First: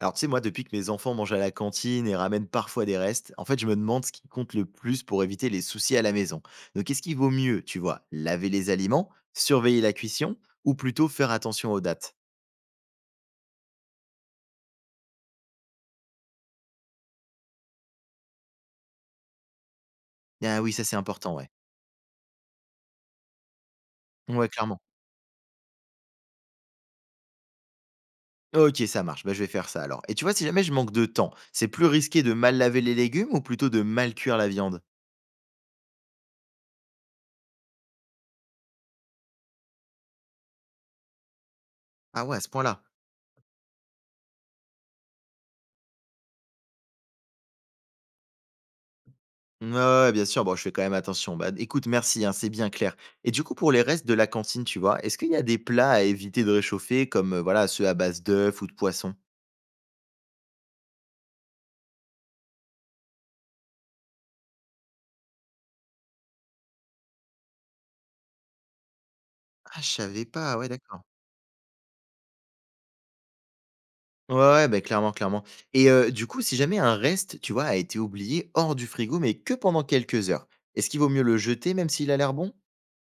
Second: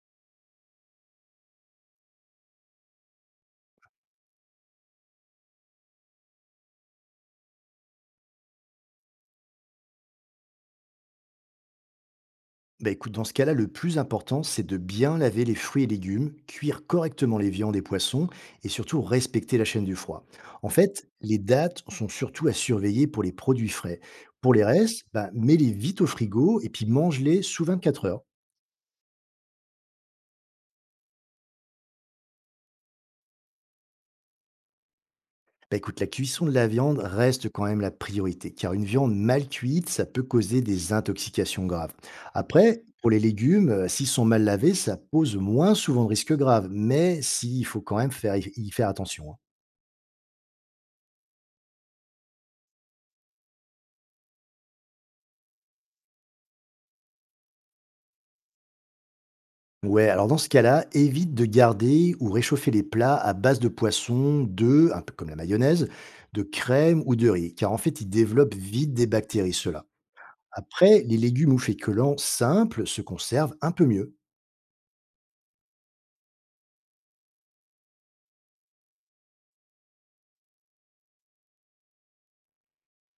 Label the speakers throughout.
Speaker 1: Alors, tu sais, moi, depuis que mes enfants mangent à la cantine et ramènent parfois des restes, en fait, je me demande ce qui compte le plus pour éviter les soucis à la maison. Donc, quest ce qui vaut mieux, tu vois, laver les aliments, surveiller la cuisson ou plutôt faire attention aux dates?
Speaker 2: Bah écoute, dans ce cas-là, le plus important, c'est de bien laver les fruits et légumes, cuire correctement les viandes et poissons, et surtout respecter la chaîne du froid.
Speaker 1: Ah
Speaker 2: En
Speaker 1: oui, ça, c'est
Speaker 2: fait,
Speaker 1: important,
Speaker 2: les
Speaker 1: ouais.
Speaker 2: dates sont surtout à surveiller pour les produits frais.
Speaker 1: Ouais,
Speaker 2: Pour les
Speaker 1: clairement.
Speaker 2: restes, bah, mets-les vite au frigo et puis mange-les sous 24 heures.
Speaker 1: Ok, ça marche. Bah, je vais faire ça alors. Et tu vois, si jamais je manque de temps, c'est plus risqué de mal laver les légumes ou plutôt de mal cuire la viande?
Speaker 2: Bah écoute, la cuisson de la viande reste quand même la priorité, car une viande mal cuite, ça peut causer des intoxications graves.
Speaker 1: Ah ouais, à ce
Speaker 2: Après,
Speaker 1: point-là.
Speaker 2: pour les légumes, s'ils sont mal lavés, ça pose moins souvent de risques graves, mais si, il faut quand même y faire attention, hein.
Speaker 1: Ouais, ouais, ouais, bien sûr, bon, je fais quand même attention. Bah, écoute, merci, hein, c'est bien clair. Et du coup, pour les restes de la cantine, tu vois, est-ce qu'il y a des plats à éviter de réchauffer, comme voilà, ceux à base d'œufs ou de poisson?
Speaker 2: Ouais, alors dans ce cas-là, évite de garder ou réchauffer les plats à base de poisson, d'œufs, un peu comme la mayonnaise, de crème ou de riz, car en fait, ils développent vite des bactéries,
Speaker 1: Ah,
Speaker 2: ceux-là.
Speaker 1: je savais pas, ouais,
Speaker 2: Après,
Speaker 1: d'accord.
Speaker 2: les légumes ou féculents simples se conservent un peu mieux.
Speaker 1: Ouais, ouais, bah, clairement, clairement. Et du coup, si jamais un reste, tu vois, a été oublié hors du frigo, mais que pendant quelques heures, est-ce qu'il vaut mieux le jeter, même s'il a l'air bon?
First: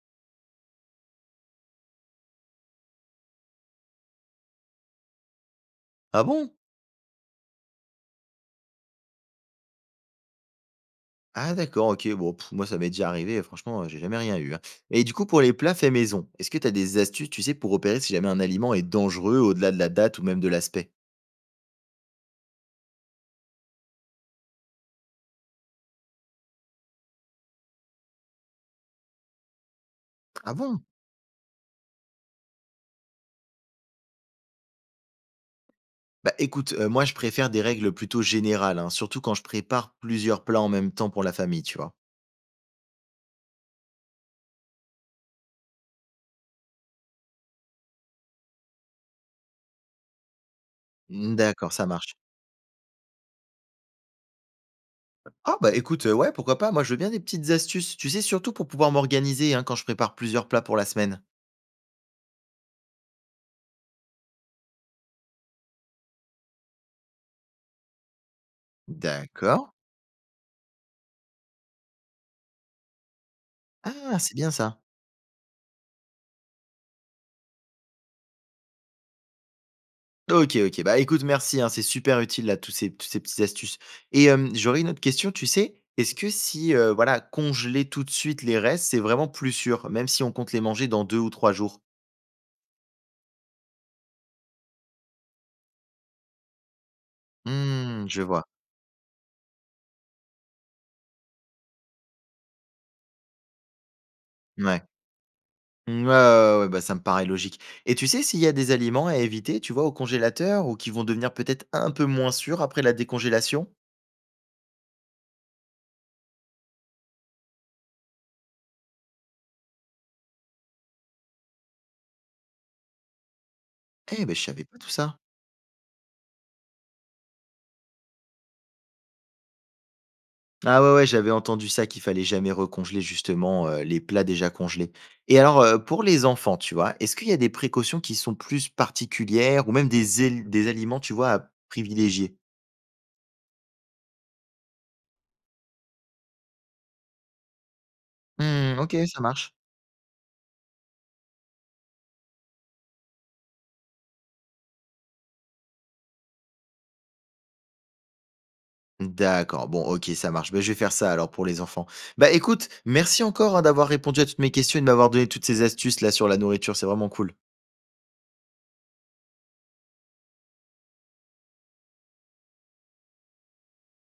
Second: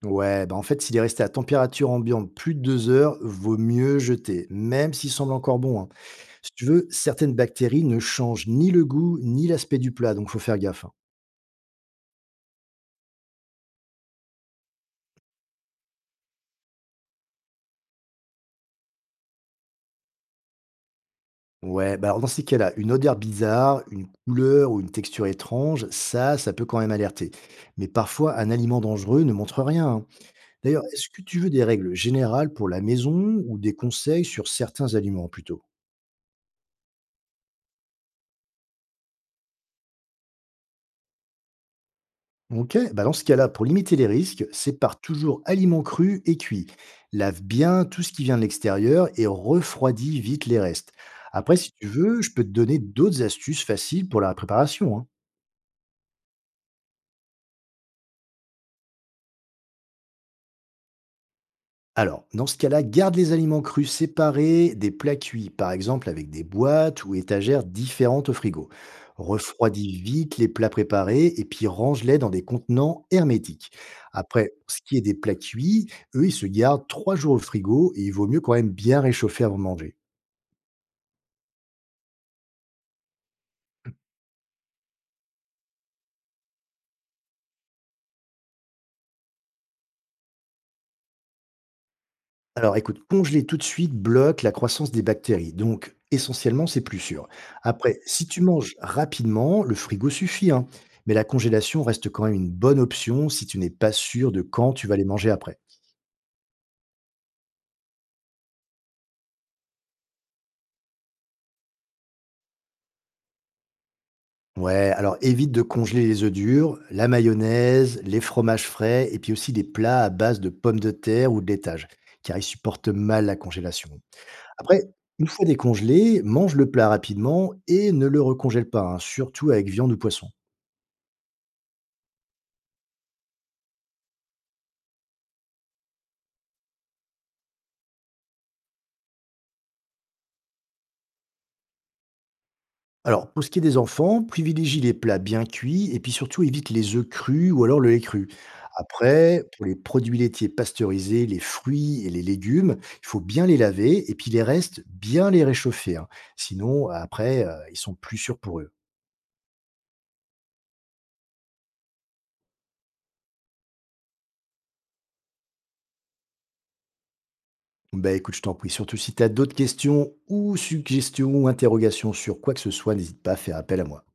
Speaker 2: Ouais, bah en fait, s'il est resté à température ambiante plus de 2 heures, vaut mieux jeter, même s'il semble encore bon, hein.
Speaker 1: Ah
Speaker 2: Si
Speaker 1: bon?
Speaker 2: tu veux, certaines bactéries ne changent ni le goût ni l'aspect du plat, donc faut faire gaffe, hein.
Speaker 1: Ah d'accord, OK. Bon, pff, moi ça m'est déjà arrivé, franchement, j'ai jamais rien eu, hein. Et du coup, pour les plats faits maison, est-ce que tu as des astuces, tu sais, pour repérer si jamais un aliment est dangereux au-delà de la date ou même de l'aspect?
Speaker 2: Ouais, bah alors dans ces cas-là, une odeur bizarre, une couleur ou une texture étrange, ça peut quand même alerter. Mais parfois, un aliment dangereux ne montre rien, hein.
Speaker 1: Ah bon?
Speaker 2: D'ailleurs, est-ce que tu veux des règles générales pour la maison ou des conseils sur certains aliments plutôt?
Speaker 1: Bah, écoute, moi je préfère des règles plutôt générales, hein, surtout quand je prépare plusieurs plats en même temps pour la famille, tu vois?
Speaker 2: Ok, bah dans ce cas-là, pour limiter les risques, sépare toujours aliments crus et cuits. Lave bien tout ce qui vient de l'extérieur et refroidis vite les restes.
Speaker 1: Mmh,
Speaker 2: Après, si
Speaker 1: d'accord, ça
Speaker 2: tu
Speaker 1: marche.
Speaker 2: veux, je peux te donner d'autres astuces faciles pour la préparation, hein.
Speaker 1: Ah bah, écoute, ouais, pourquoi pas? Moi, je veux bien des petites astuces, tu sais, surtout pour pouvoir m'organiser, hein, quand je prépare plusieurs plats pour la semaine.
Speaker 2: Alors, dans ce cas-là, garde les aliments crus séparés des plats cuits, par exemple avec des boîtes ou étagères différentes au frigo.
Speaker 1: D'accord.
Speaker 2: Refroidis vite les plats préparés et puis range-les dans des contenants hermétiques.
Speaker 1: Ah, c'est bien
Speaker 2: Après, pour ce
Speaker 1: ça.
Speaker 2: qui est des plats cuits, eux, ils se gardent 3 jours au frigo et il vaut mieux quand même bien réchauffer avant de manger.
Speaker 1: OK, OK. Bah, écoute, merci, hein, c'est super utile là tous ces toutes ces petites astuces et j'aurais une autre question, tu sais? Est-ce que si, voilà, congeler tout de suite les restes, c'est vraiment plus sûr, même si on compte les manger dans 2 ou 3 jours?
Speaker 2: Alors écoute, congeler tout de suite bloque la croissance des bactéries, donc essentiellement c'est plus sûr. Après,
Speaker 1: Mmh, je
Speaker 2: si tu
Speaker 1: vois.
Speaker 2: manges rapidement, le frigo suffit, hein, mais la congélation reste quand même une bonne option si tu n'es pas sûr de quand
Speaker 1: Mouais.
Speaker 2: tu vas les manger après.
Speaker 1: Mmh, ouais, ouais, ouais, ouais, bah, ça me paraît logique et tu sais s'il y a des aliments à éviter, tu vois, au congélateur ou qui vont devenir peut-être un peu moins sûrs après la décongélation?
Speaker 2: Ouais, alors évite de congeler les œufs durs, la mayonnaise, les fromages frais et puis aussi les plats à base de pommes de terre ou de laitage, car ils supportent mal la congélation.
Speaker 1: Eh ben, je savais pas
Speaker 2: Après,
Speaker 1: tout ça.
Speaker 2: une fois décongelé, mange le plat rapidement et ne le recongèle pas, hein, surtout avec viande ou poisson.
Speaker 1: Ah ouais, ouais, j'avais entendu ça, qu'il fallait jamais recongeler justement, les plats déjà congelés. Et alors, pour les enfants, tu vois, est-ce qu'il y a des précautions qui sont plus particulières ou même des aliments, tu vois, à privilégier?
Speaker 2: Alors, pour ce qui est des enfants, privilégie les plats bien cuits et puis surtout évite les œufs crus ou alors le lait cru.
Speaker 1: Mmh, OK, ça
Speaker 2: Après,
Speaker 1: marche.
Speaker 2: pour les produits laitiers pasteurisés, les fruits et les légumes, il faut bien les laver et puis les restes, bien les réchauffer, hein. Sinon, après, ils sont plus sûrs pour eux.
Speaker 1: D'accord, bon, OK, ça marche. Ben je vais faire ça alors pour les enfants. Bah, écoute, merci encore, hein, d'avoir répondu à toutes mes questions et de m'avoir donné toutes ces astuces là sur la nourriture, c'est vraiment cool.
Speaker 2: Bah écoute, je t'en prie. Surtout si tu as d'autres questions ou suggestions ou interrogations sur quoi que ce soit, n'hésite pas à faire appel à moi.